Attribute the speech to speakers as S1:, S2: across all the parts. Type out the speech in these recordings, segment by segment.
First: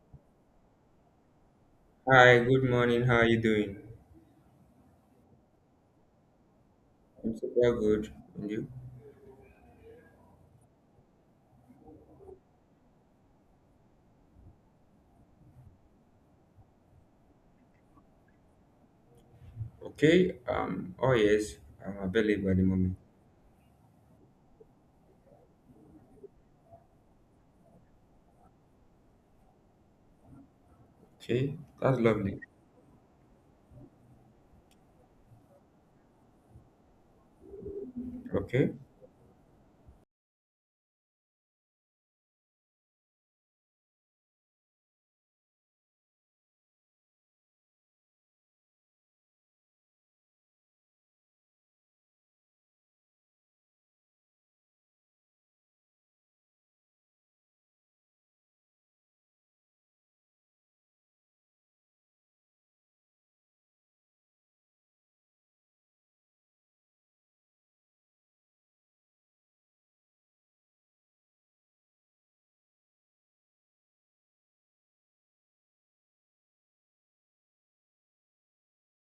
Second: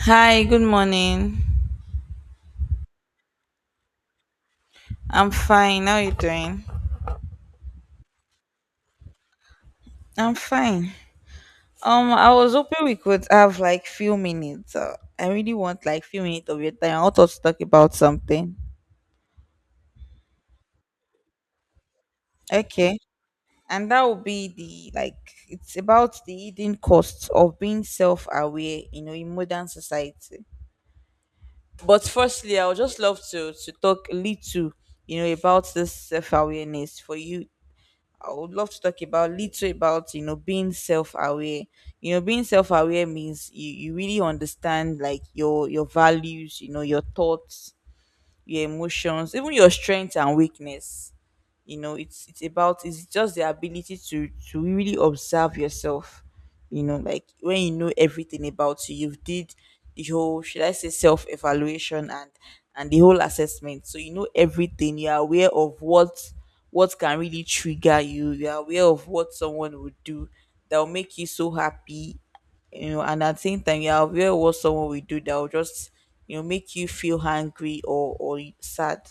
S1: Hi, good morning.
S2: Hi, good morning. How are you doing?
S1: I'm fine. How you doing?
S2: I'm super good. And you?
S1: I'm fine. I was hoping we could have like few minutes. I really want like few minutes of your time. I want us to talk about something.
S2: Okay. Oh yes, I'm available at the moment.
S1: Okay. And that would be the like it's about the hidden costs of being self-aware, you know, in modern society.
S2: Okay, that's
S1: But
S2: lovely.
S1: firstly, I would just love to talk a little, you know, about this self-awareness for you. I would love
S2: Okay.
S1: to talk about little about, you know, being self aware. You know, being self aware means you really understand like your values, you know, your thoughts, your emotions, even your strengths and weakness. You know, it's about it's just the ability to really observe yourself, you know, like when you know everything about you, you've did the whole, should I say, self evaluation and the whole assessment. So you know everything, you're aware of what can really trigger you, you're aware of what someone would do that will make you so happy, you know, and at the same time you're aware of what someone will do that will just, you know, make you feel hangry or sad.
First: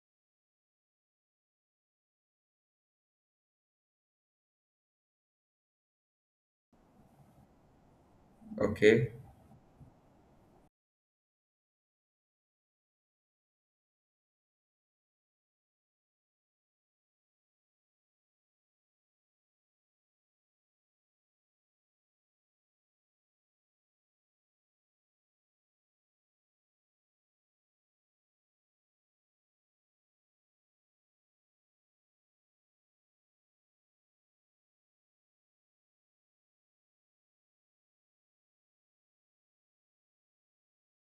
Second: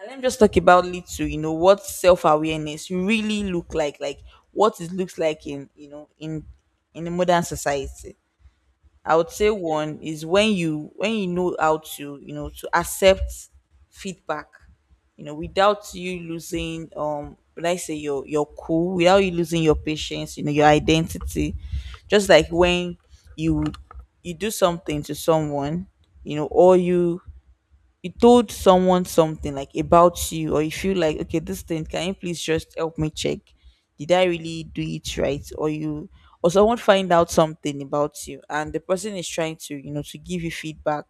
S1: Now let me just talk about little, you know, what self-awareness really look like what it looks like in, you know, in the modern society.
S2: Okay.
S1: I would say one is when you know how to, you know, to accept feedback, you know, without you losing, would I say, your cool, without you losing your patience, you know, your identity. Just like when you you do something to someone, you know, or you told someone something like about you, or you feel like, okay, this thing, can you please just help me check, did I really do it right? Or you, or someone find out something about you, and the person is trying to, you know, to give you feedback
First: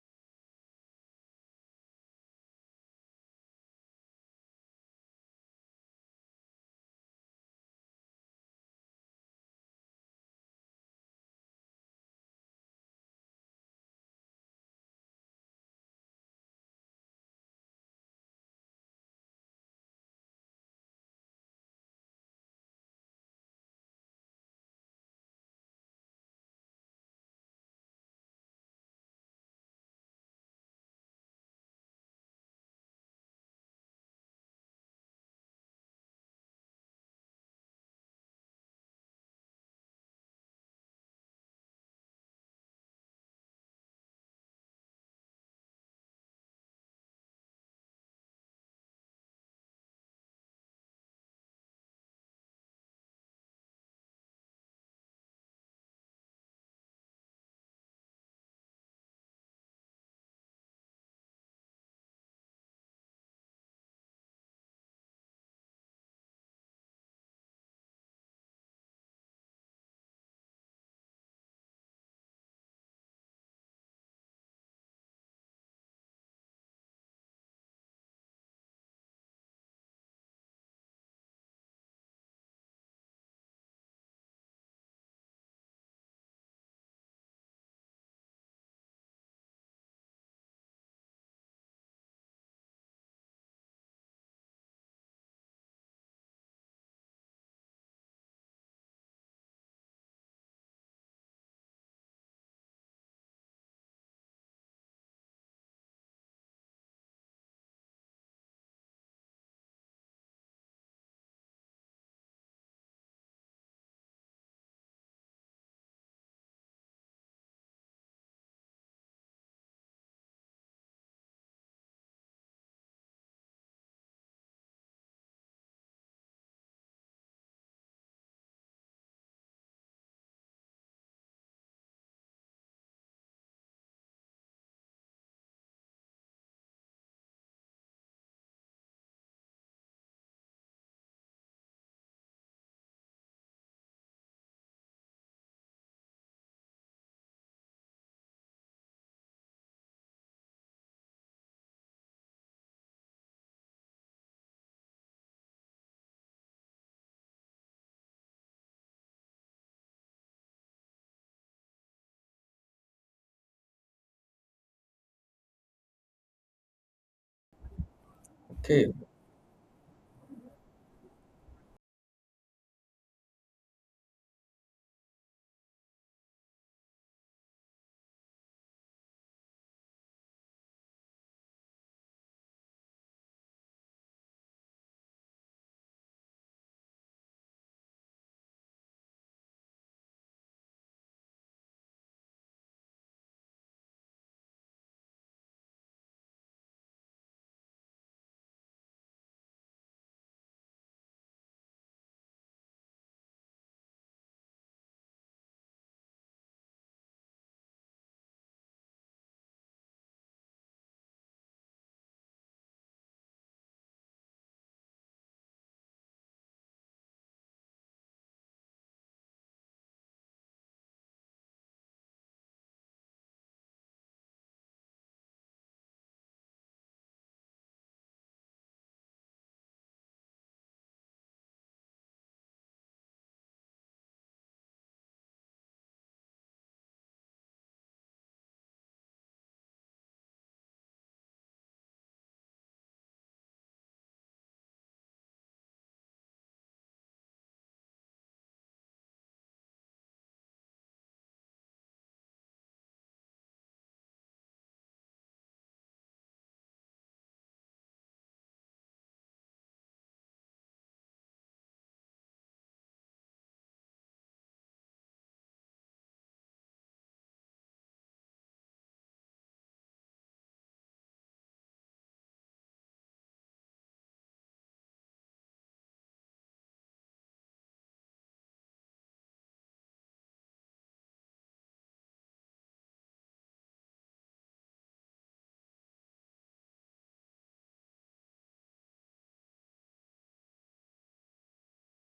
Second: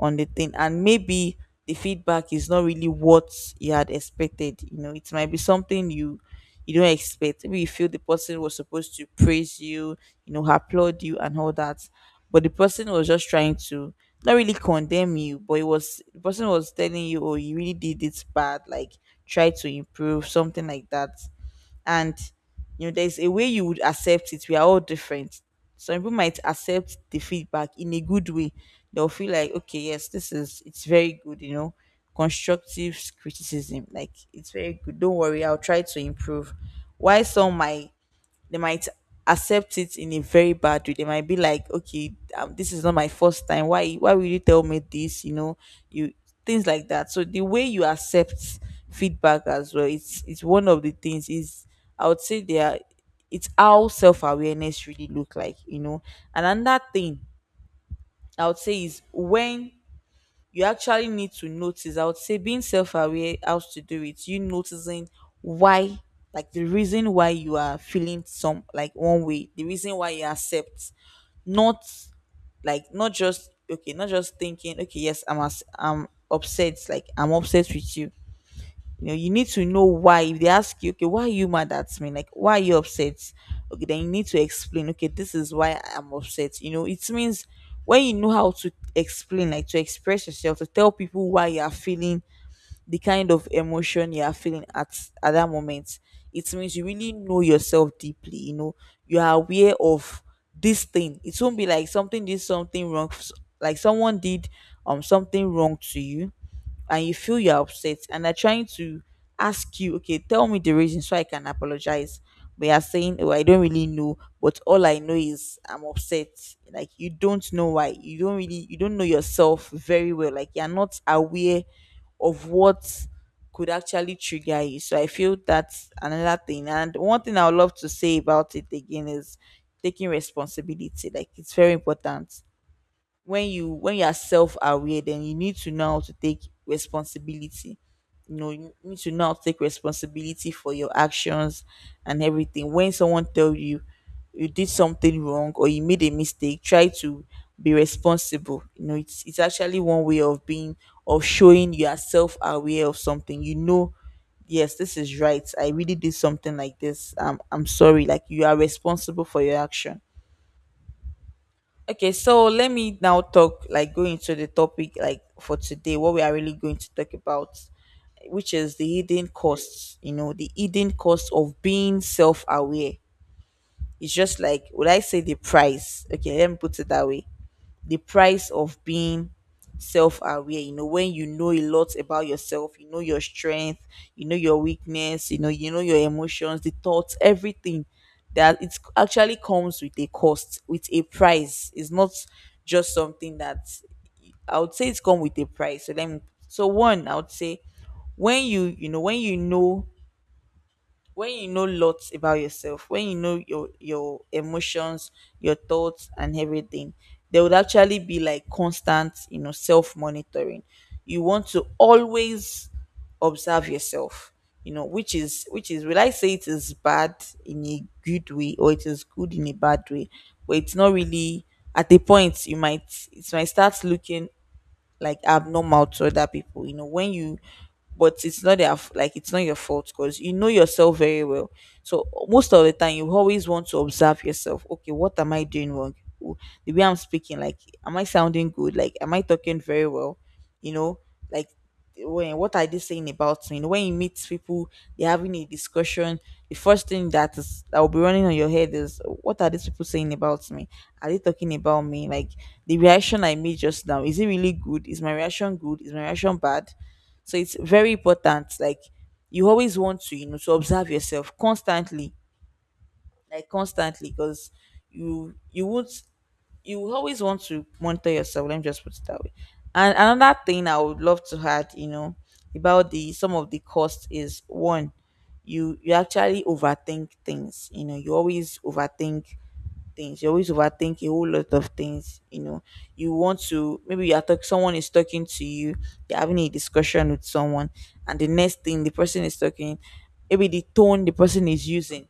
S1: on the thing. And maybe the feedback is not really what you had expected, you know, it might be something you don't expect. Maybe you feel the person was supposed to praise you, you know, applaud you and all that. But the person was just trying to, not really condemn you, but it was, the person was telling you, oh, you really did it bad, like try to improve, something like that. And you know there's a way you would accept it. We are all different, some people might accept the feedback in a good way. They'll feel like, okay, yes, this is, it's very good, you know, constructive criticism, like it's very good, don't worry, I'll try to improve. Why some might, they might accept it in a very bad way. They might be like, okay, this is not my first time. Why will you tell me this? You know, you things like that. So the way you accept feedback as well, it's one of the things. Is, I would say they are. It's how self awareness really look like. You know, and another thing I would say is when you actually need to notice. I would say being self-aware, how to do it. You noticing why, like the reason why you are feeling some, like one way, the reason why you accept, not, like not just okay, not just thinking, okay, yes, I'm upset, like I'm upset with you. You know, you need to know why. If they ask you, okay, why are you mad at me, like why are you upset, okay, then you need to explain, okay, this is why I'm upset. You know, it means when you know how to explain, like to express yourself, to tell people why you are feeling the kind of emotion you are feeling at that moment, it means you really know yourself deeply, you know, you are aware of this thing. It won't be like something wrong like someone did something wrong to you, and you feel you're upset, and they're trying to ask you, okay, tell me the reason so I can apologize. But you're saying, oh, I don't really know, but all I know is I'm upset. Like you don't know why. You don't know yourself very well. Like you're not aware of what could actually trigger you. So I feel that's another thing. And one thing I would love to say about it again is taking responsibility. Like it's very important. When you when you are self-aware, then you need to know how to take responsibility. You know, you need to know how to take responsibility for your actions and everything. When someone tell you you did something wrong or you made a mistake, try to be responsible. You know, it's actually one way of being, of showing you are self-aware of something. You know, yes, this is right, I really did something like this. I'm sorry, like you are responsible for your action. Okay, so let me now talk, like go into the topic like for today, what we are really going to talk about, which is
S2: Okay.
S1: the hidden costs, you know, the hidden cost of being self aware. It's just like, would I say, the price? Okay, let me put it that way, the price of being self-aware. You know, when you know a lot about yourself, you know your strength, you know your weakness, you know, you know your emotions, the thoughts, everything, that it actually comes with a cost, with a price. It's not just something that, I would say it's come with a price. So then, so one I would say, when when when you know lots about yourself, when you know your emotions, your thoughts and everything, there would actually be like constant, you know, self monitoring. You want to always observe yourself, you know, which is will I say it is bad in a good way, or it is good in a bad way, but it's not really, at a point you might, it might start looking like abnormal to other people. You know, when you, but it's not their like it's not your fault, because you know yourself very well. So most of the time you always want to observe yourself. Okay, what am I doing wrong? W- the way I'm speaking, like am I sounding good, like am I talking very well? You know, like when, what are they saying about me? You know, when you meet people, they're having a discussion, the first thing that is that will be running on your head is, what are these people saying about me? Are they talking about me? Like the reaction I made just now, is it really good? Is my reaction good? Is my reaction bad? So it's very important. Like you always want to, you know, to observe yourself constantly, because you would, you will always want to monitor yourself. Let me just put it that way. And another thing I would love to add, you know, about the some of the costs is one, you actually overthink things. You know, you always overthink things. You always overthink a whole lot of things. You know, you want to, maybe you are someone is talking to you, you're having a discussion with someone, and the next thing the person is talking, maybe the tone the person is using,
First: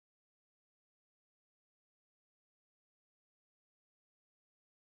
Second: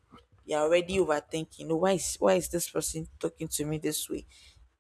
S1: you're already overthinking. "Oh, why is this person talking to me this way?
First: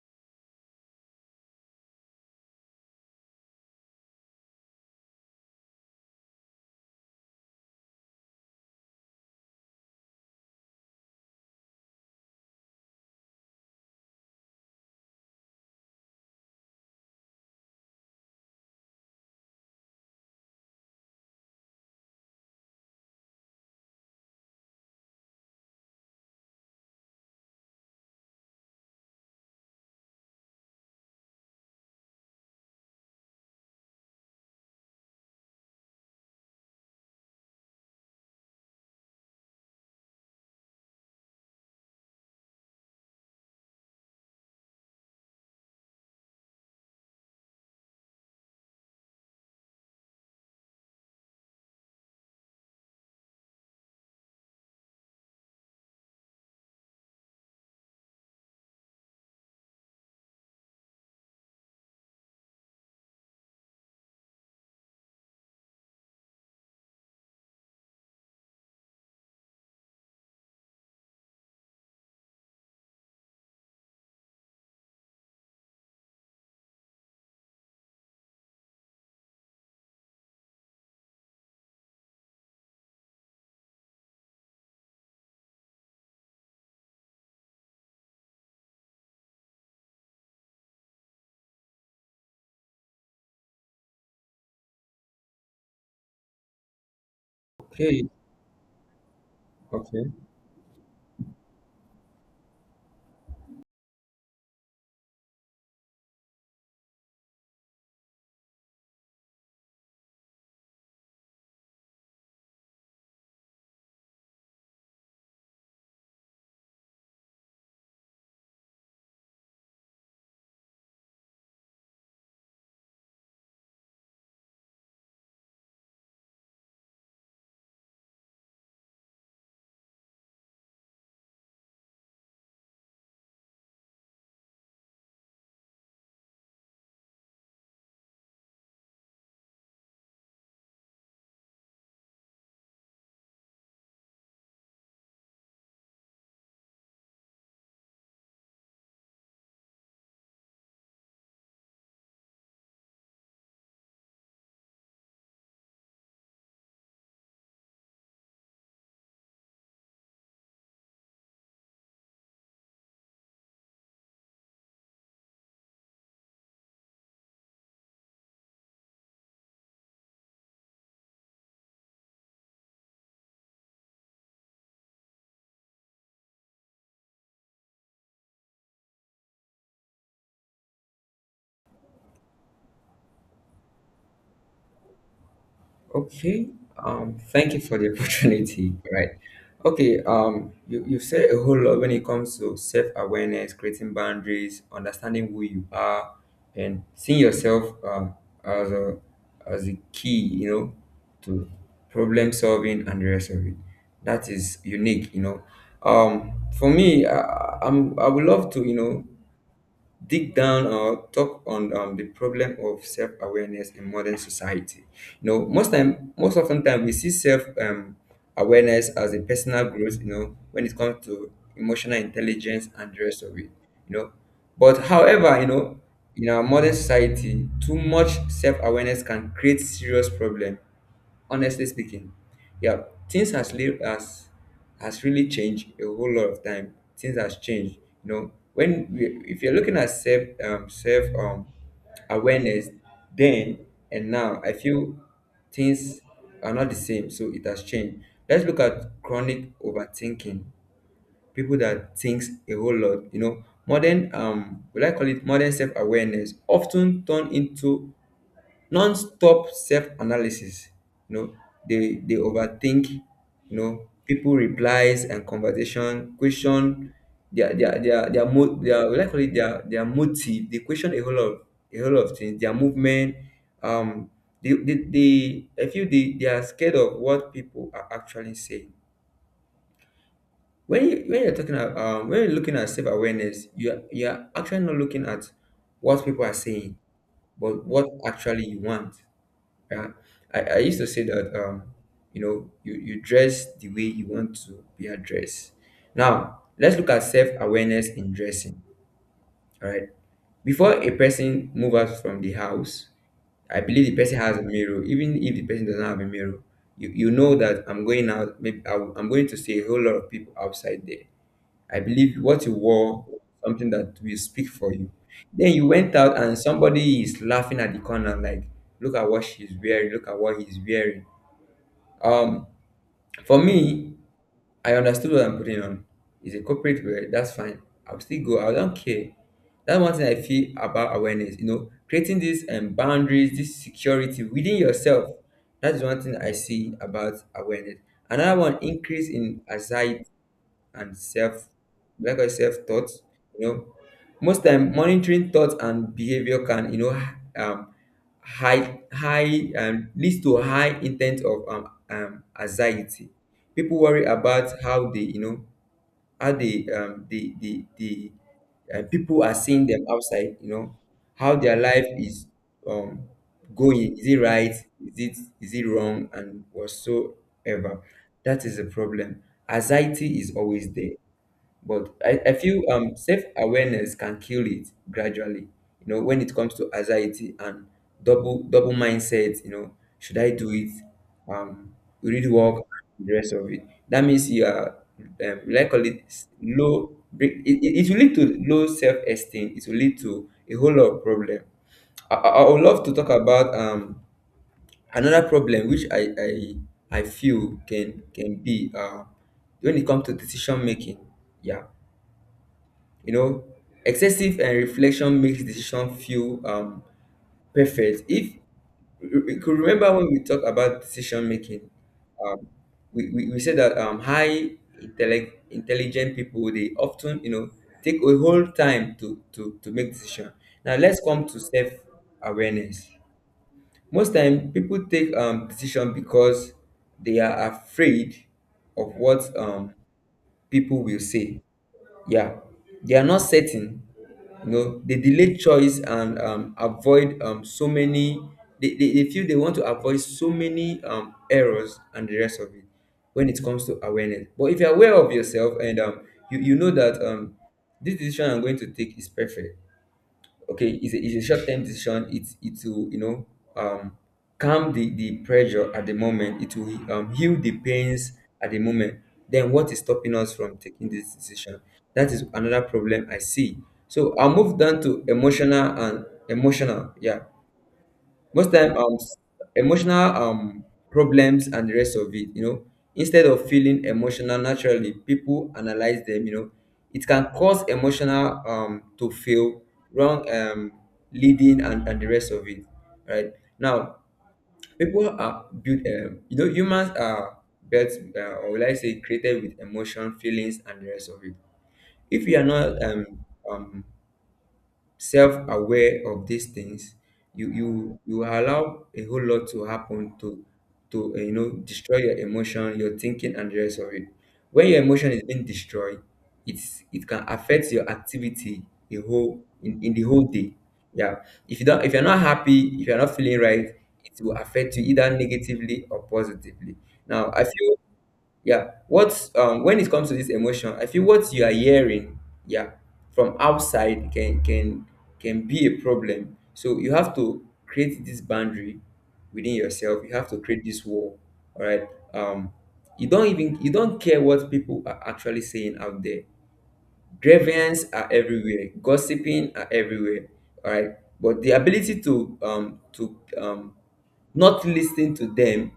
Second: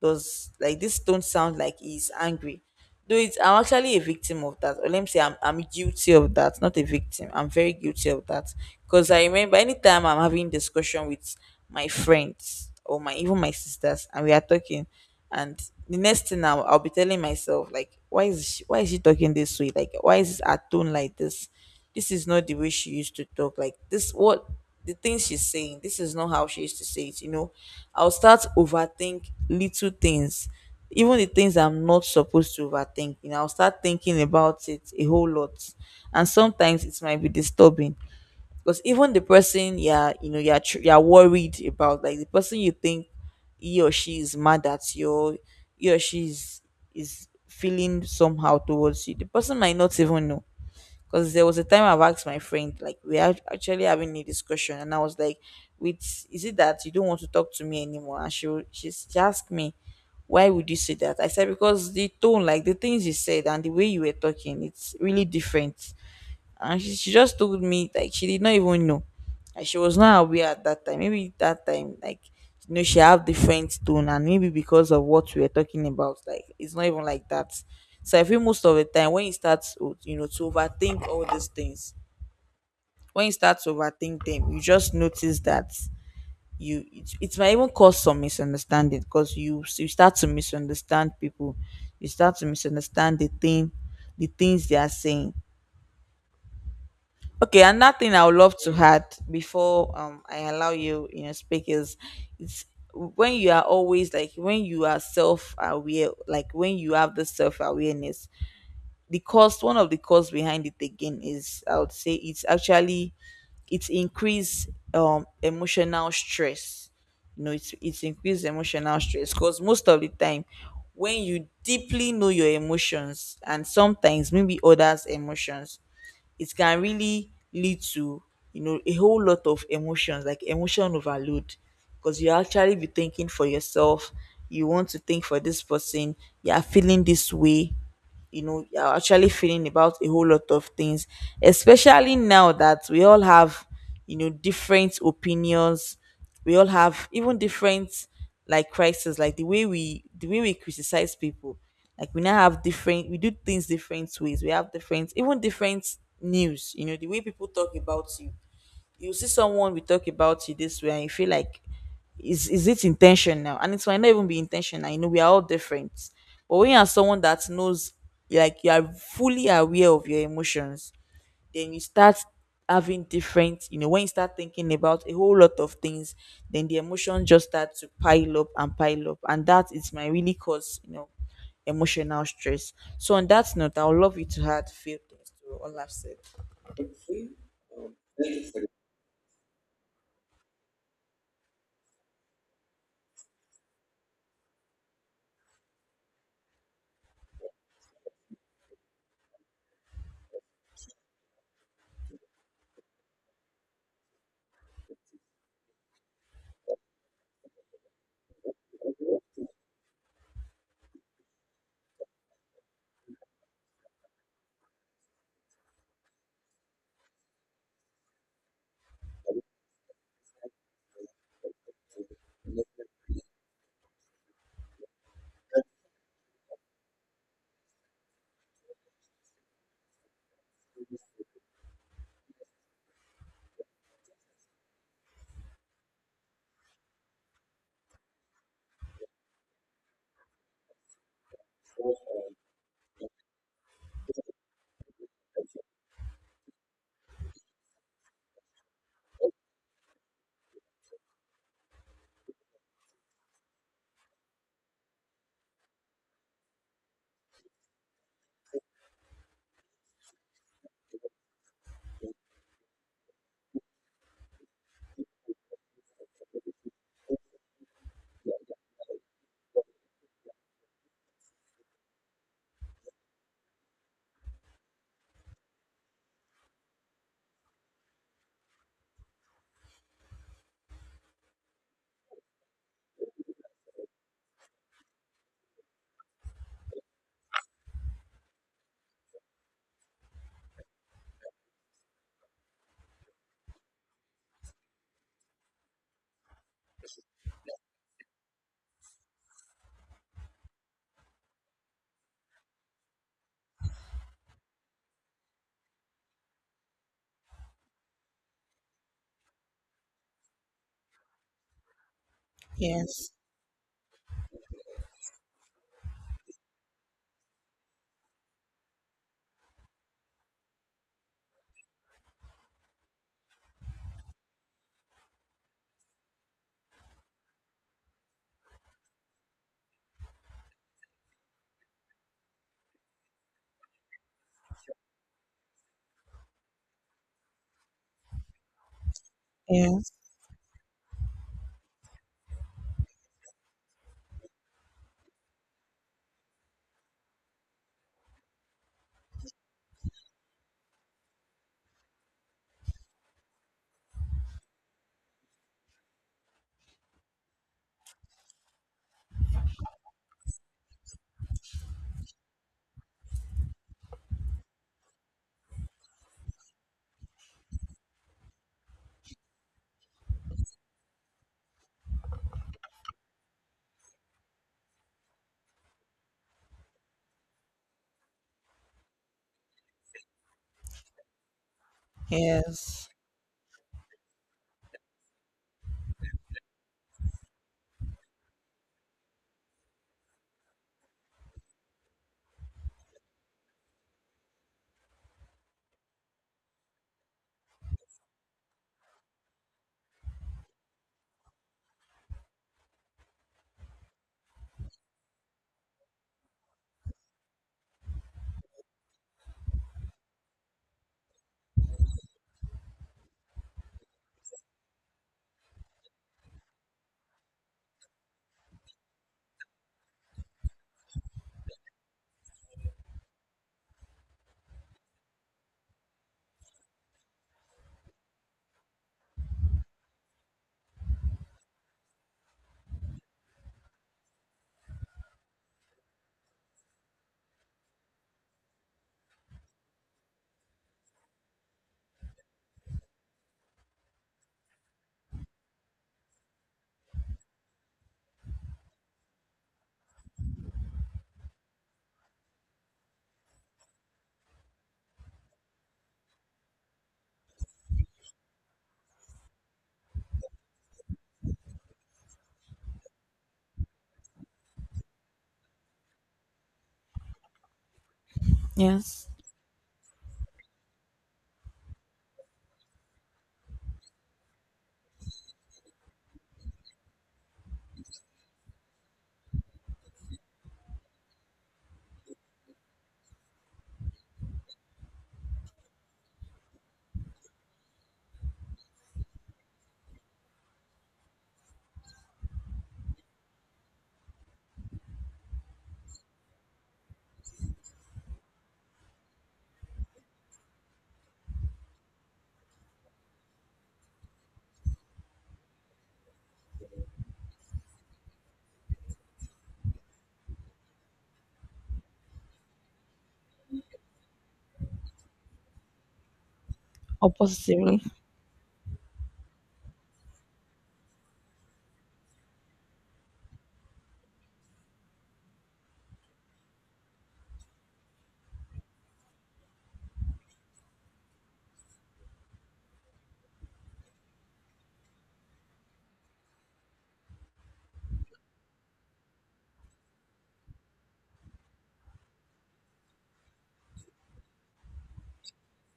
S1: Does like this don't sound like he's angry?" Though it's, I'm actually a victim of that. Or let me say I'm guilty of that. Not a victim. I'm very guilty of that. Because I remember, anytime I'm having discussion with my friends or my, even my sisters, and we are talking, and the next thing I'll be telling myself like, why is she talking this way? Like why is her tone like this? This is not the way she used to talk. Like this, what, the things she's saying, this is not how she used to say it. You know, I'll start overthink little things, even the things I'm not supposed to overthink. You know, I'll start thinking about it a whole lot, and sometimes it might be disturbing, because even the person you're, you know, you're worried about, like the person you think he or she is mad at you, or he or she is feeling somehow towards you, the person might not even know. Because there was a time I've asked my friend, like, we are actually having a discussion, and I was like, "With is it that you don't want to talk to me anymore?" And she asked me, "Why would you say that?" I said, "Because the tone, like the things you said, and the way you were talking, it's really different." And she just told me like she did not even know, like she was not aware at that time, maybe that time, like she have different tone, and maybe because of what we are talking about, like it's not even like that. So I feel most of the time when you start to, to overthink all these things, when you start to overthink them, you just notice that it might even cause some misunderstanding because you start to misunderstand people. You start to misunderstand the thing, the things they are saying. Okay, another
S2: Okay.
S1: thing I would love to add before
S2: Okay.
S1: I allow you, speak is it's when you are always, like when you are self aware, like when you have the self awareness, the cost, one of the costs behind it again, is I would say it's actually it's increased emotional stress. You know, it's increased emotional stress because most of the time when you deeply know your emotions, and sometimes maybe others' emotions, it can really lead to, you know, a whole lot of emotions, like emotion overload, because you actually be thinking for yourself, you want to think for this person, you are feeling this way, you know, you're actually feeling about a whole lot of things, especially now that we all have, you know, different opinions. We all have even different, like crises, like the way we, the way we criticize people, like we now have different, we do things different ways, we have different, even different news, you know, the way people talk about you. You see someone we talk about you this way, and you feel like is it intentional, and it might not even be intentional. You know, we are all different, but when you are someone that knows, like you are fully aware of your emotions, then you start having different, you know, when you start thinking about a whole lot of things, then the emotions just start to pile up and pile up, and that is my really cause, you know, emotional stress. So on that note, I would love you to add few things to all I've said.
S2: Okay. Thank you for the opportunity. Right. Okay. You said a whole lot when it comes to self awareness, creating boundaries, understanding who you are, and seeing yourself, as a key, to problem solving and the rest of it. That is unique. For me, I would love to, dig down or talk on, the problem of self-awareness in modern society. You know, most time, most often time, we see self, awareness as a personal growth, when it comes to emotional intelligence and the rest of it. you know but however, in our modern society, too much self-awareness can create serious problem, honestly speaking. Yeah, things has lived as has really changed a whole lot of time, things has changed. You know, when we, if you're looking at self, self, awareness then and now, I feel things are not the same, so it has changed. Let's look at chronic overthinking. People that thinks a whole lot, you know, modern, will I call it modern self-awareness, often turn into non-stop self-analysis. You know, they overthink, you know, people replies and conversation question, their mo, their, we like call it, their motive. They question a whole lot of things, their movement. um they I feel they are scared of what people are actually saying. When you, when you're talking about, when you're looking at self-awareness, you're actually not looking at what people are saying, but what actually you want. Yeah, I used to say that, you know, you dress the way you want to be addressed. Now, let's look at self-awareness in dressing. All right. Before a person moves out from the house, I believe the person has a mirror. Even if the person doesn't have a mirror, you know that I'm going out, maybe I'm going to see a whole lot of people outside there. I believe what you wore
S1: Yes.
S2: was something that will speak for you. Then you went out and somebody is laughing at the corner, like, look at what she's wearing, look at what he's wearing. Um, for me, I understood what I'm putting on. It's a corporate wear, that's fine. I'll still go, I don't care. That's one thing I feel about awareness, you know, creating these, boundaries, this security within yourself. That's one thing I see about awareness. Another one, increase in
S1: Yes.
S2: anxiety and self, like I self thought, you know, most time monitoring thoughts and behavior can, um high leads to high intent of, anxiety. People worry about how they, you know, how they, the people are seeing them outside, you know, how their life is, um going, is it right, is it wrong and whatsoever. That is the problem. Anxiety is always there, but I feel, self-awareness can kill it gradually. You know, when it comes to anxiety and double mindset, you know, should I do it? Um, will it work?
S1: Yes.
S2: The rest of it. That means you are, likely low. It will lead to low self-esteem. It will lead to a whole lot of problem. I would love to talk about, another problem which I feel can be, when it comes to decision making. Yeah, you know, excessive and reflection makes decision feel, perfect. If you could remember when we talk about decision making, um, we said that, high intellect, intelligent people, they often, you know, take a whole time to to make decision. Now let's come to self awareness. Most time people take, decision because they are afraid of what, people will say. Yeah, they are not certain. You know, they delay choice and, avoid, so many, they feel they want to avoid so many, errors and the rest of it when it comes to awareness. But if you're aware of yourself and, you know that, this decision I'm going to take is perfect. Okay, it's a short-term decision, it will, um calm the pressure at the moment, it will, heal the pains at the moment, then what is stopping us from taking this decision? That is another problem I see. So I'll move down to emotional and emotional. Yeah, most time,
S1: Yes,
S2: emotional, problems and the rest of it. You know, instead of feeling emotional naturally, people analyze them. You know, it can cause emotional, to feel wrong, leading, and the rest of it. Right, now people are built, you know, humans are built, or will I say, created with emotion, feelings and the rest of it. If you are not, um self-aware of these things, you allow a whole lot to happen to you know, destroy your emotion, your thinking and the rest of it. When your emotion is being destroyed, it can affect your activity the whole, in the whole day. Yeah, if you don't, if you're not happy, if you're not feeling right, it will affect you either negatively or positively.
S1: or
S2: Now I feel,
S1: positively.
S2: yeah, what's when it comes to this emotion, I feel what you are hearing, yeah, from outside, can be a problem. So you have to create this boundary within yourself, you have to create this wall. All right, um you don't even, you don't care what people are actually saying out there. Grievance are everywhere, gossiping are everywhere. All right, but the ability to, not listening to them,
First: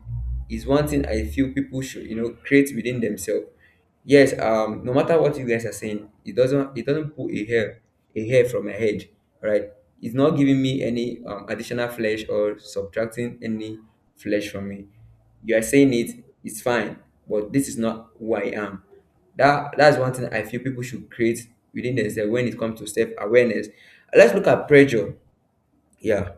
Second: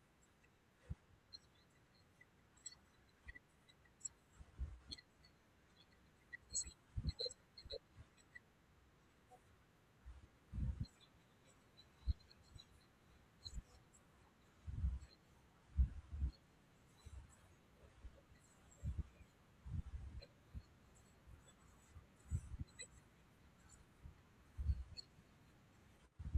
S2: is one thing I feel people should, you know, create within themselves. Yes, no matter what you guys are saying, it doesn't pull a hair from my head, right? It's not giving me any, additional flesh or subtracting any flesh from me. You are saying it, it's fine, but this is not who I am. That's one thing I feel people should create within themselves when it comes to self awareness. Let's look at pressure. Yeah,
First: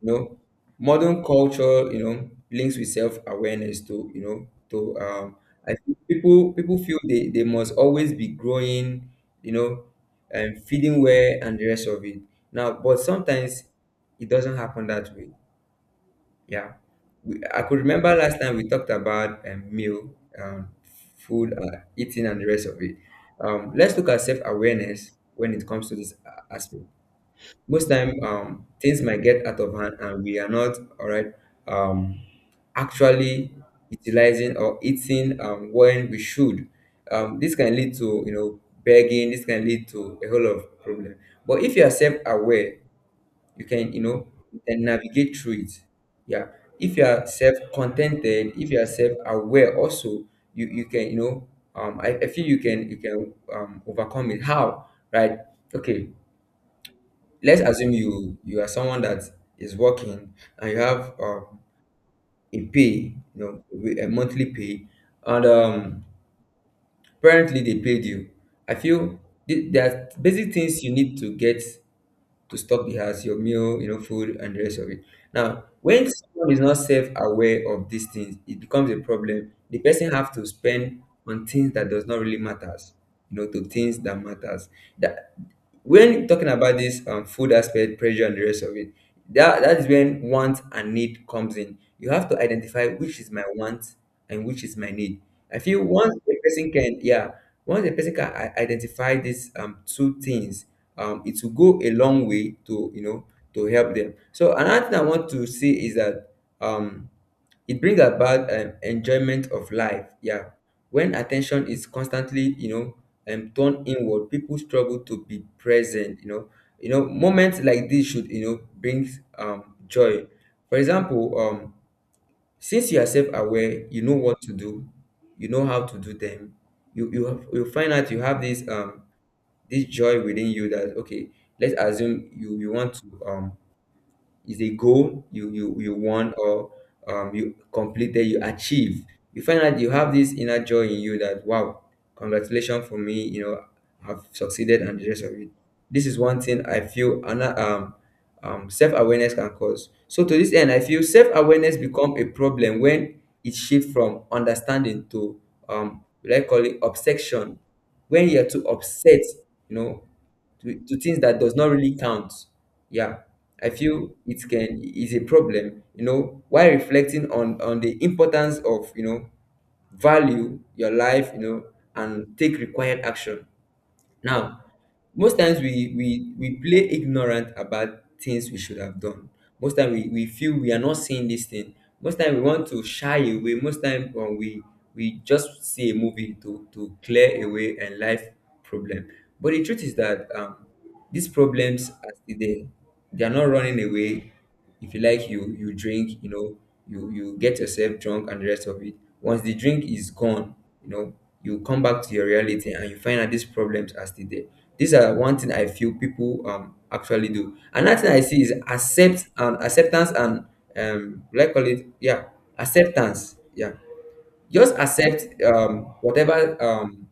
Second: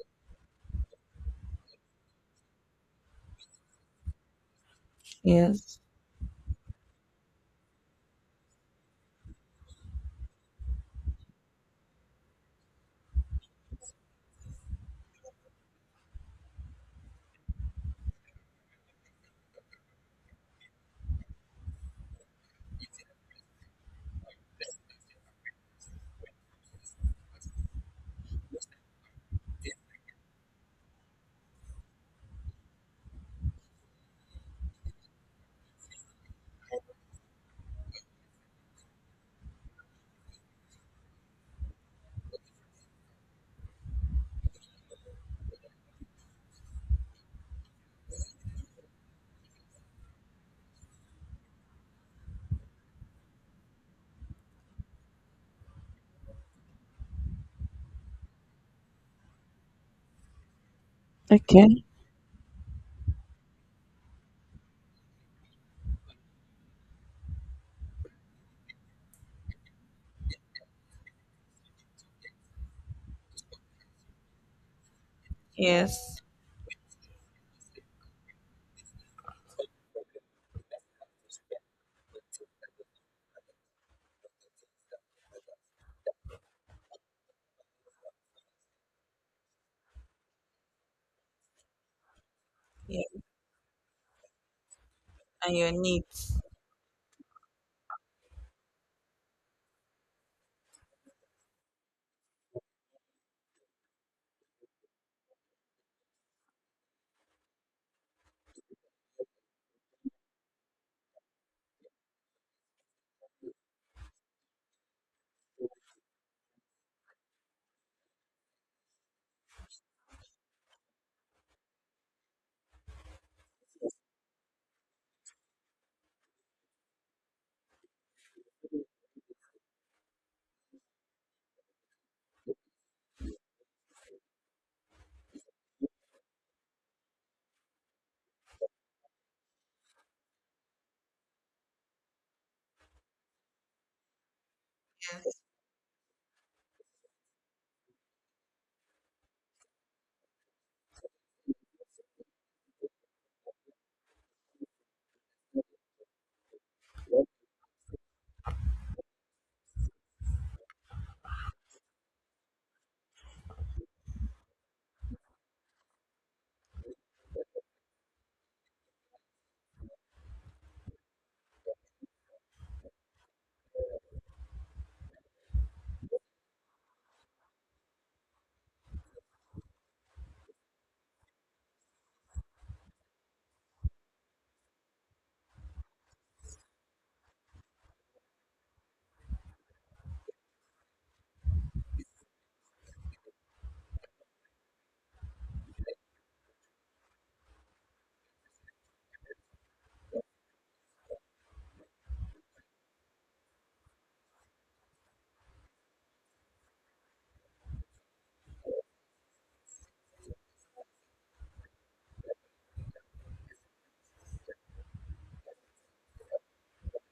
S2: you know, modern culture, you know, links with self-awareness to, you know, to, I
S1: Yes.
S2: think people feel they must always be growing, you know, and feeding well and the rest of it. Now, but sometimes it doesn't happen that way. Yeah. We, I could remember last time we talked about, meal, um, food, eating, and the rest of it. Let's look at self awareness when it comes to this aspect. Most time, things might get out of hand and we are not all right, um, actually utilizing or eating, when we should, this can lead to, you know, begging, this can lead to a whole lot of problem. But if you are self-aware, you can, you know, you can navigate through it. Yeah, if you are self-contented, if you are self-aware also, you can, you know, I feel you can, overcome it how, right? Okay, let's assume you are someone that is working and you have,
S1: Okay.
S2: a pay, you know, a monthly pay, and apparently they paid you. I feel, there are basic things you need to get to stock the house, your meal, you know, food and the rest of it. Now when
S1: Yes.
S2: someone is not self-aware of these things, it becomes a problem, the person have to spend on things that does not really matters, you know, to things that matters. That, when talking about this, food aspect, pressure and the rest of it, that that is when want and need comes in. You have to identify
S1: Yeah.
S2: which is my want and which is my need.
S1: And
S2: I
S1: your
S2: feel once a
S1: needs.
S2: person can, yeah, once a person can identify these, two things, it will go a long way to, you know, to help them. So another thing I want to say is that, um it brings about, enjoyment of life. Yeah. When attention is constantly, you know, turned inward, people struggle to be present. You know, moments like this should, you know, bring, joy. For example, since you are self-aware, you know what to do, you know how to do them. You have, you find out you have this, joy within you that okay, let's assume you want to, is a goal you won or, you completed, you achieved. You find out you have this inner joy in you that, wow, congratulations for me, you know, I've succeeded and the rest of it. This is one thing I feel, self-awareness can cause. So to this end, I feel self-awareness become a problem when it shifts from understanding to, what I call it obsession. When you are too upset, you know, to things that does not really count. Yeah, I feel it can is a problem. You know, while reflecting on the importance of, you know, value your life, you know, and take required action. Now, most times we play ignorant about things we should have done. Most time we feel we are not seeing this thing. Most time we want to shy away. Most time when we just see a movie to clear away a life problem. But the truth is that, these problems are still there. They are not running away. If you like, you drink, you know, you get yourself drunk and the rest of it. Once the drink is gone, you know, you come back to your reality and you find out these problems are still there. These are one thing I feel people, actually do. Another thing I see is accept and acceptance and, like call it, yeah, acceptance, yeah, just accept, whatever,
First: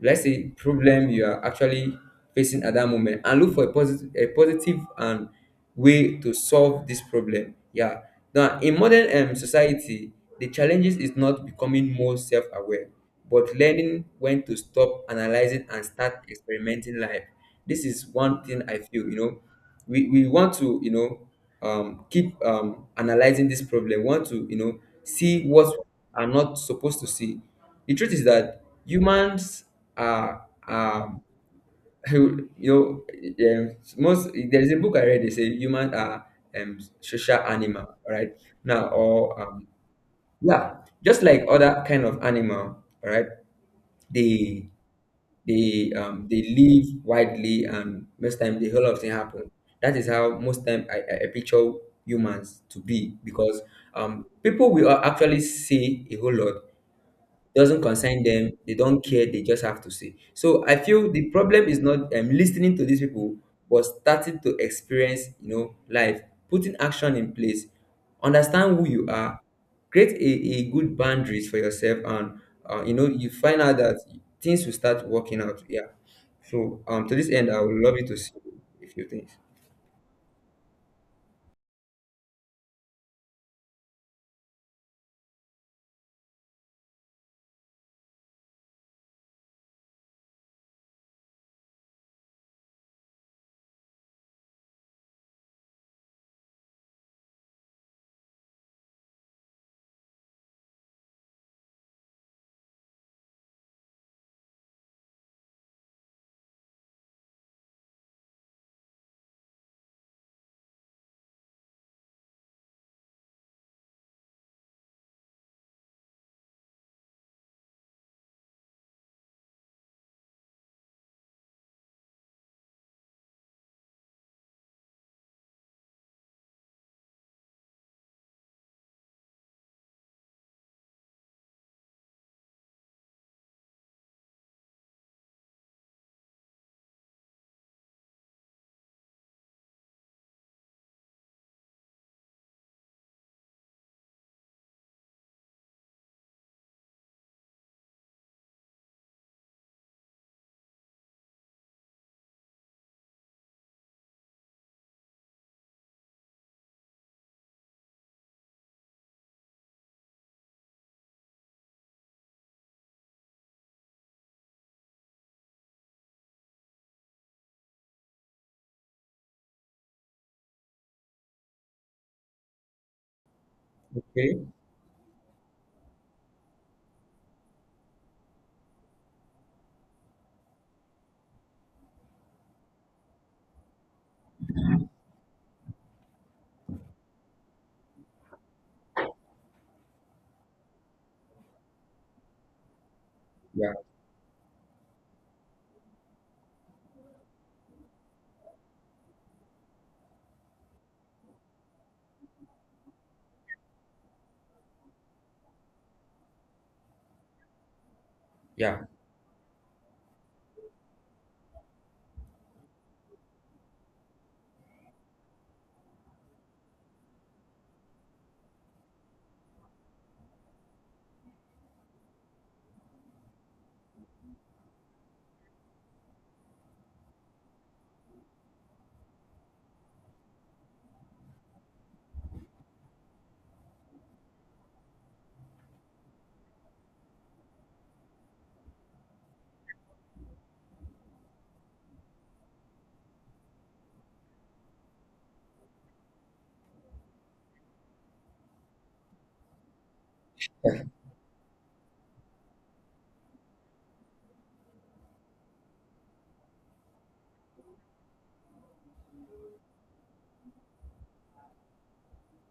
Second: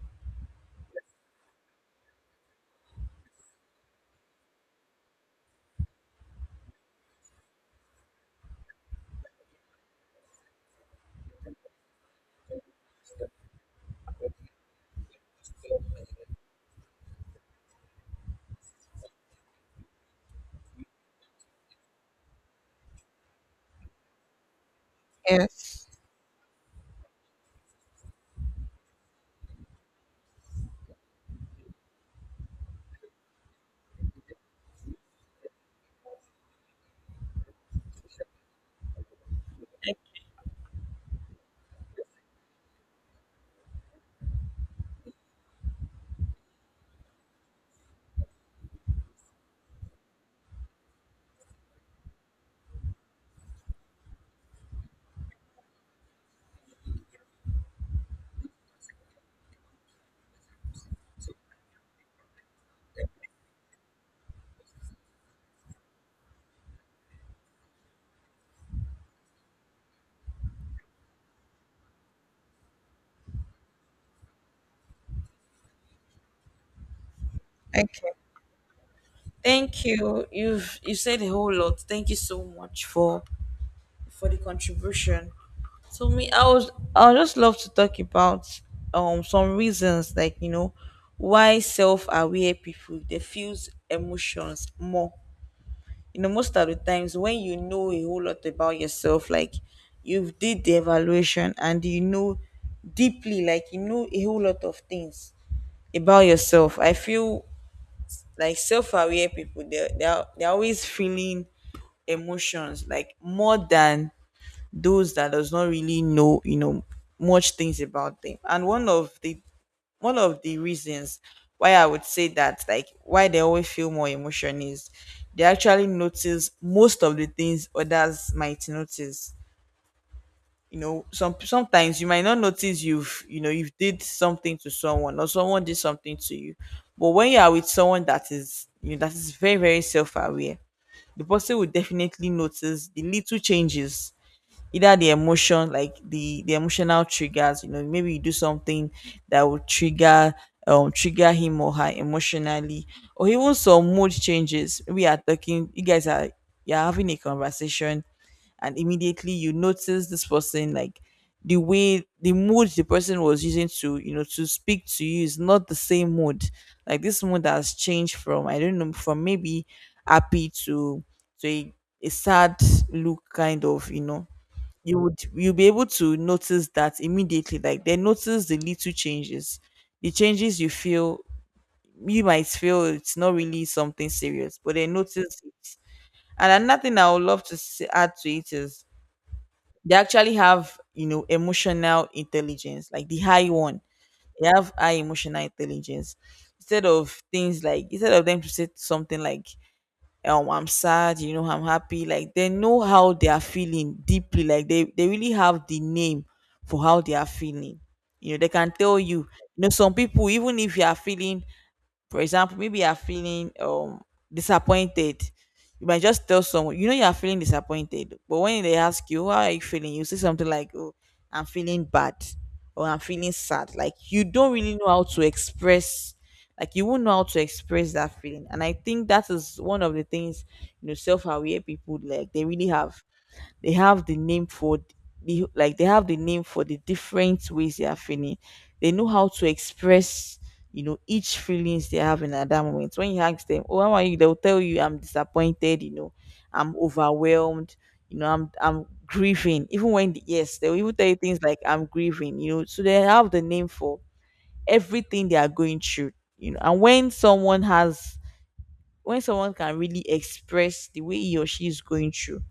S2: let's say problem you are actually facing at that moment and look for a positive and way to solve this problem. Yeah, now in modern, society the challenges is not becoming more self-aware, but learning when to stop analyzing and start experimenting life. This is one thing I feel, you know, we want to, keep, analyzing this problem. We want to, you know, see what
S1: Yes.
S2: we are not supposed to see. The truth is that humans are, um you know most, there is a book I read, they say humans are, social animal. All right, now or, yeah, just like other kind of animal. All right, they, they live widely and most time the whole of thing happen. That is how most time, I picture humans to be, because, people will actually say a whole lot, doesn't concern them, they don't care, they just have to say. So I feel the problem is not, listening to these people, but starting to experience, you know, life, putting action in place, understand who you are, create a good boundaries for yourself and, you know, you find out that things will start working out. Yeah, so, to this end I would love you
S1: Okay.
S2: to see a few things.
S1: Thank you. You've you said a whole lot. Thank you so much for the contribution. So me, I was I would just love to talk about some reasons, like you know, why self-aware people they feels emotions more. You know, most of the times when you know a whole lot about yourself, like you've did the evaluation and you know deeply, like you know a whole lot of things about yourself. I feel like self-aware people they're always feeling emotions, like more than those that does not really know, you know, much things about them. And one of the reasons why I would say that, like why they always feel more emotion is they actually notice most of the things others might notice. You know, some sometimes you might not notice you've, you know, you've did something to someone, or someone did something to you. But when you are with someone that is, you know, that is very self-aware, the person will definitely notice the little changes, either the emotion, like the emotional triggers. You know, maybe you do something that will trigger trigger him or her emotionally, or even some mood changes. We are talking, you guys are, you're having a conversation, and immediately you notice this person, like the way the mood the person was using to, you know, to speak to you is not the same mood, like this mood has changed from, I don't know, from maybe happy to to a, a sad look kind of, you know,
S2: Okay.
S1: you would, you'll be able to notice that immediately. Like they notice the little changes, the changes you feel, you might feel it's not really something serious, but they notice it. And another thing I would love to add to it is they actually have, you know, emotional intelligence, like the high
S2: Yeah,
S1: one. They have high emotional intelligence. Instead of things like, instead of them to say something like, I'm sad, you know, I'm happy, like they know how they are feeling deeply. Like they really have the name for how they are feeling. You know, they can
S2: yeah,
S1: tell you. You know, some people, even if you are feeling, for example, maybe you are feeling disappointed, you might just tell someone, you know, you are feeling disappointed. But when they ask you, how are you feeling? You say something like, oh, I'm feeling bad, or I'm feeling sad. Like you don't really know how to express, like you won't know how to express that feeling. And I think that is one of the things, you know, self aware people, like they really have, they have the name for the, like they have the name for the different ways they are feeling. They know how to express, you know, each feelings they have in at that moment. When you ask them, oh how are you, they'll tell you I'm disappointed, you know, I'm overwhelmed, you know, I'm grieving, even when, yes, they'll even tell you things like I'm grieving, you know. So they have the name for everything they are going through, you know. And when someone has, when someone can really express the way he or she is going through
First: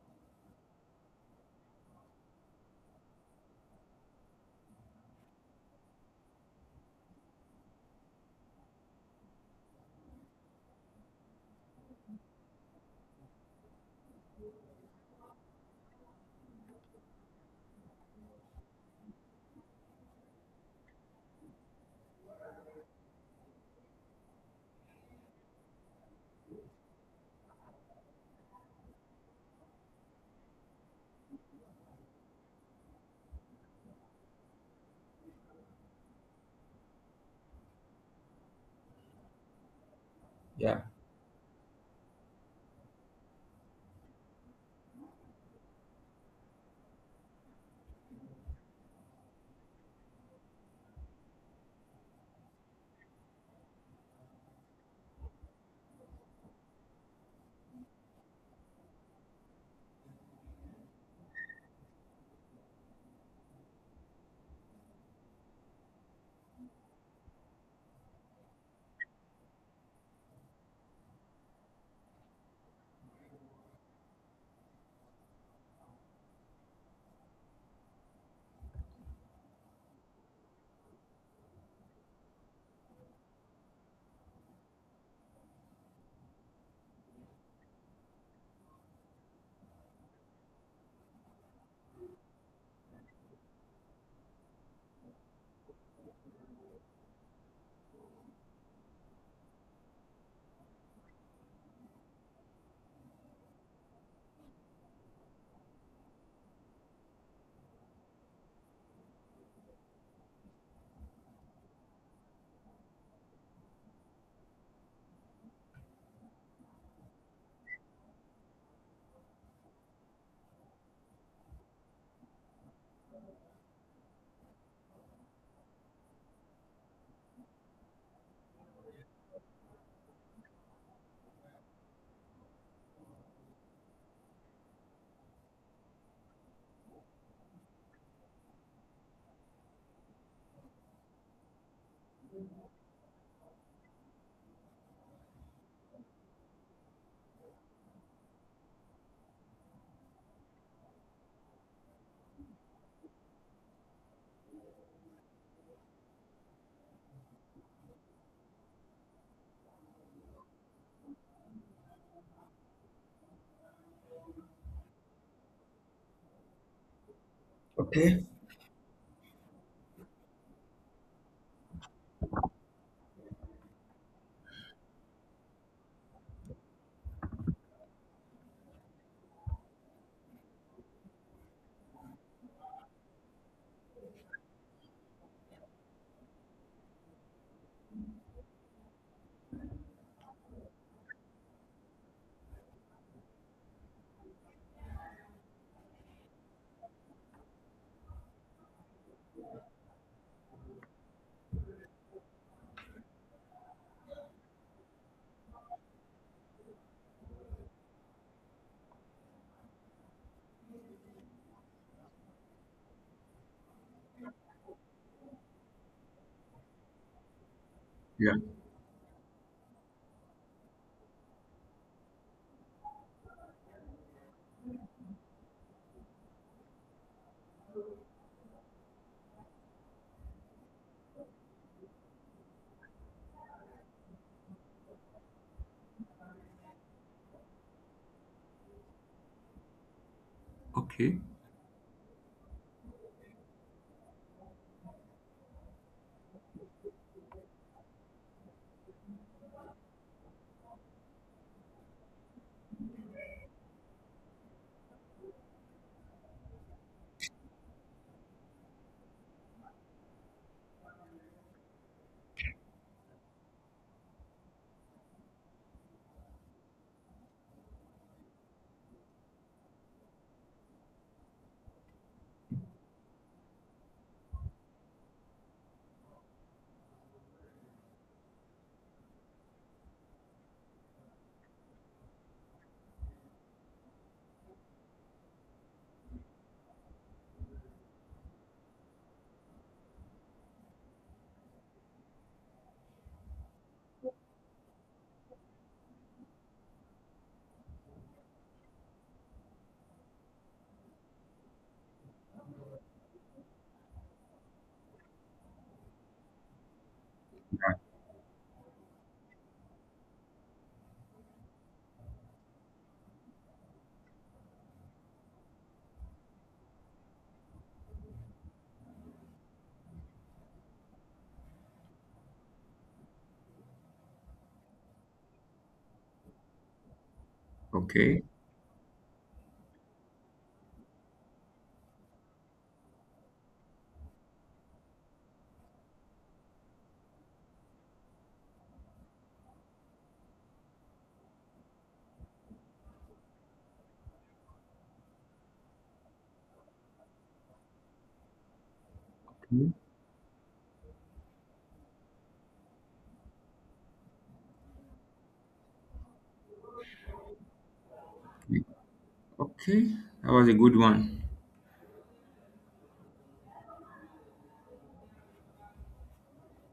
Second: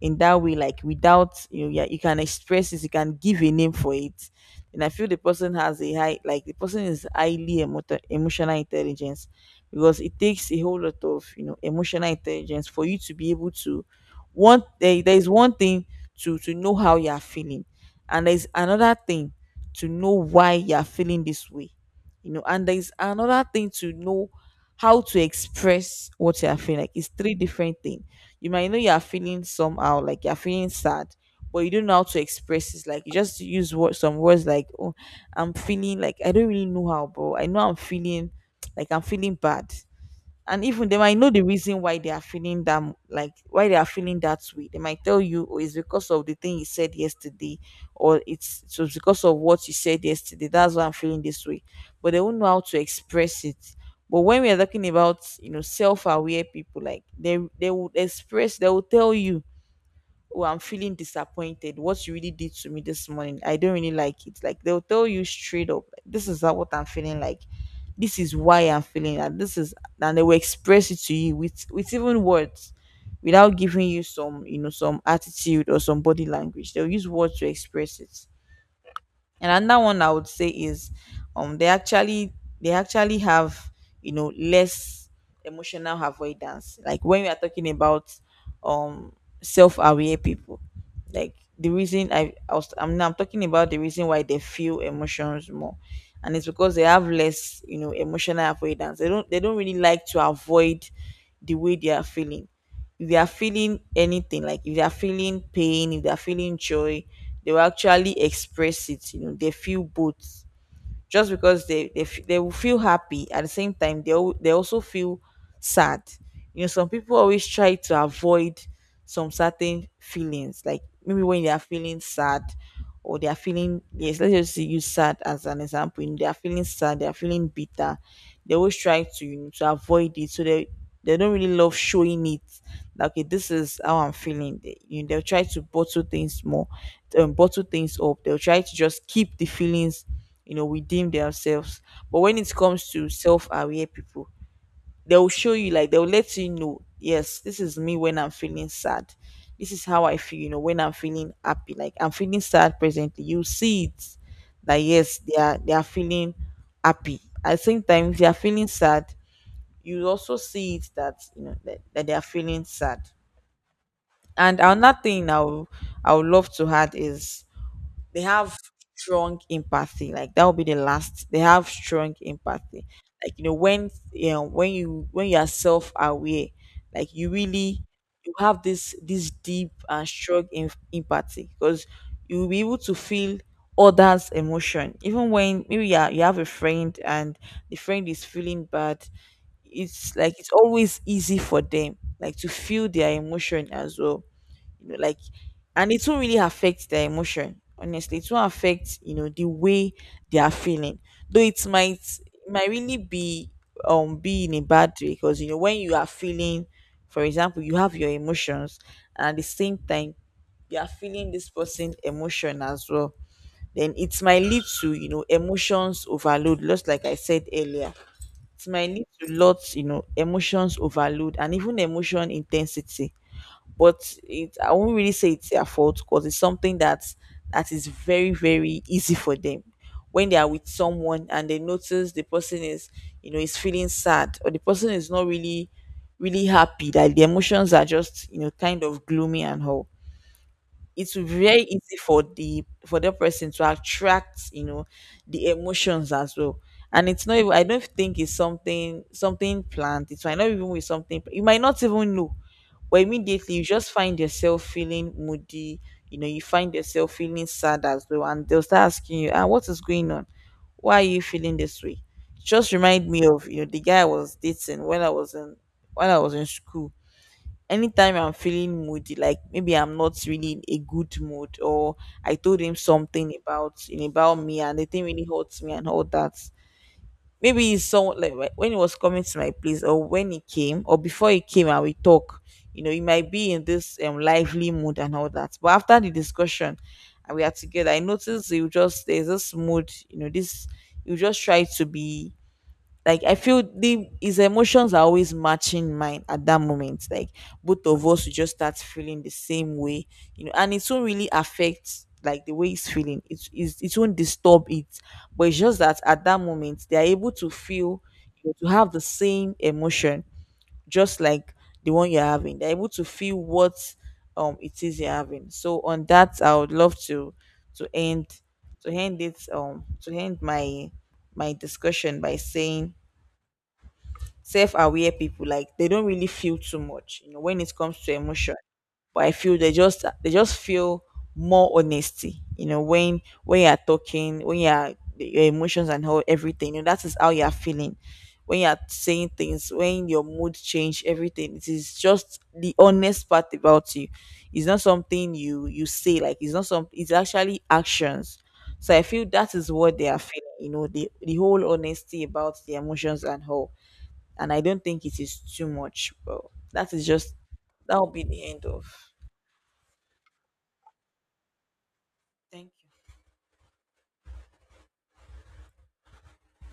S1: in that way, like without, you know, yeah, you can express it, you can give a name for it. And I feel the person has a high, like the person is highly emotional intelligence, because it takes a whole lot of, you know, emotional intelligence for you to be able to want. There is one thing to know how you are feeling, and there is another thing to know why you are feeling this way, you know. And there is another thing to know how to express what you are feeling. Like it's three different things. You might know you're feeling somehow, like you're feeling sad, but you don't know how to express it. Like you just use word, some words, like, "Oh, I'm feeling like I don't really know how, but I know I'm feeling like I'm feeling bad." And
S2: yeah.
S1: even they might know the reason why they are feeling that like why they are feeling that way. They might tell you, oh, it's because of the thing you said yesterday, or it's, so it's because of what you said yesterday, that's why I'm feeling this way. But they won't know how to express it. But when we are talking about, you know, self-aware people, like they would express, they will tell you, oh I'm feeling disappointed, what you really did to me this morning, I don't really like it. Like they'll tell you straight up, like, this is not what I'm feeling, like this is why I'm feeling that, this is, and they will express it to you with even words, without giving you some, you know, some attitude or some body language. They'll use words to express it. And another one I would say is they actually, they actually have, you know, less emotional avoidance. Like when we are talking about um self aware people, like the reason I was I'm now I'm talking about the reason why they feel emotions more. And it's because they have less, you know, emotional avoidance. They don't really like to avoid the way they are feeling. If they are feeling anything, like if they are feeling pain, if they are feeling joy, they will actually express it. You know, they feel both. Just because they will feel happy, at the same time, they they also feel sad. You know, some people always try to avoid some certain feelings, like maybe when they are feeling sad or they are feeling, yes, let's just use sad as an example. You know, they are feeling sad, they are feeling bitter, they always try to, to avoid it, so they don't really love showing it, like okay, this is how I'm feeling. They'll try to bottle things more, bottle things up. They'll try to just keep the feelings, you know, within themselves. But when it comes to self-aware people, they'll show you, like they'll let you know, yes, this is me when I'm feeling sad, this is how I feel, you know, when I'm feeling happy. Like I'm feeling sad presently, you see it, that yes, they are feeling happy. At the same time, if they are feeling sad, you also see it, that you know that they are feeling sad. And another thing I would love to add is they
S2: Okay.
S1: have strong empathy. Like that will be the last, they have strong empathy. Like you know, when you know when you are self-aware, like you really, you have this deep and strong empathy, because you'll be able to feel others' emotion. Even when maybe you have a friend and the friend is feeling bad, it's like it's always easy for them, like to feel their emotion as well, you know, like. And it won't really affect their emotion, honestly. It won't affect, you know, the way they are feeling. Though it might really be, be in a bad way. Because you know, when you are feeling, for example, you have your emotions and at the same time you are feeling this person emotion as well, then it might lead to, you know, emotions overload, just like I said earlier.
S2: Yeah.
S1: It might lead to lots, you know, emotions overload and even emotion intensity. But it, I won't really say it's their fault, because it's something that is very very easy for them. When they are with someone and they notice the person is, you know, is feeling sad, or the person is not really happy, like the emotions are just, you know, kind of gloomy and all, it
S2: Okay.
S1: will be very easy for the for that person to attract, you know, the emotions as well. And it's not even, I don't think it's something planned. It might not even be something, you might not even know, but immediately you just find yourself feeling moody. You know, you find yourself feeling sad as well, and they'll start asking you, ah, what is going on, why are you feeling this way? Just remind me of, you know, the guy I was dating when I was in when I was in school. Anytime I'm feeling moody, like maybe I'm not really in a good mood, or I told him something about me, and the thing really hurts me and all that. Maybe it's someone, like when he was coming to my place, or when he came, or before he came and we talk, you know, he might be in this lively mood and all that. But after the discussion and we are together, I noticed he would just, there's this mood, you know, this, you just try to be, like I feel the his emotions are always matching mine at that moment. Like both of us will just start feeling the same way, you know, and it won't really affect, like, the way he's feeling. It is, it won't disturb it, but it's just that at that moment they are able to feel, you know, to have the same emotion, just like the one you're having. They're able to feel what, it is you're having. So on that, I would love to to end to end it, to end my my discussion by saying self-aware people, like they don't really feel too much, you know, when it comes to
S2: Okay.
S1: emotion, but I feel they just, they just feel more honesty. You know, when you're talking when you're your emotions, and how everything, you know, that is how you're feeling, when you're saying things, when your mood change, everything, it is just the honest part about you. It's not something you, you say, like it's not some, it's actually actions. So I feel that is what they are feeling, you know, the whole honesty about the emotions and how, and I don't think it is too much. Well, that is just, that will be the
S2: Okay.
S1: end of.
S2: Okay, that was a good one.
S1: Thank you.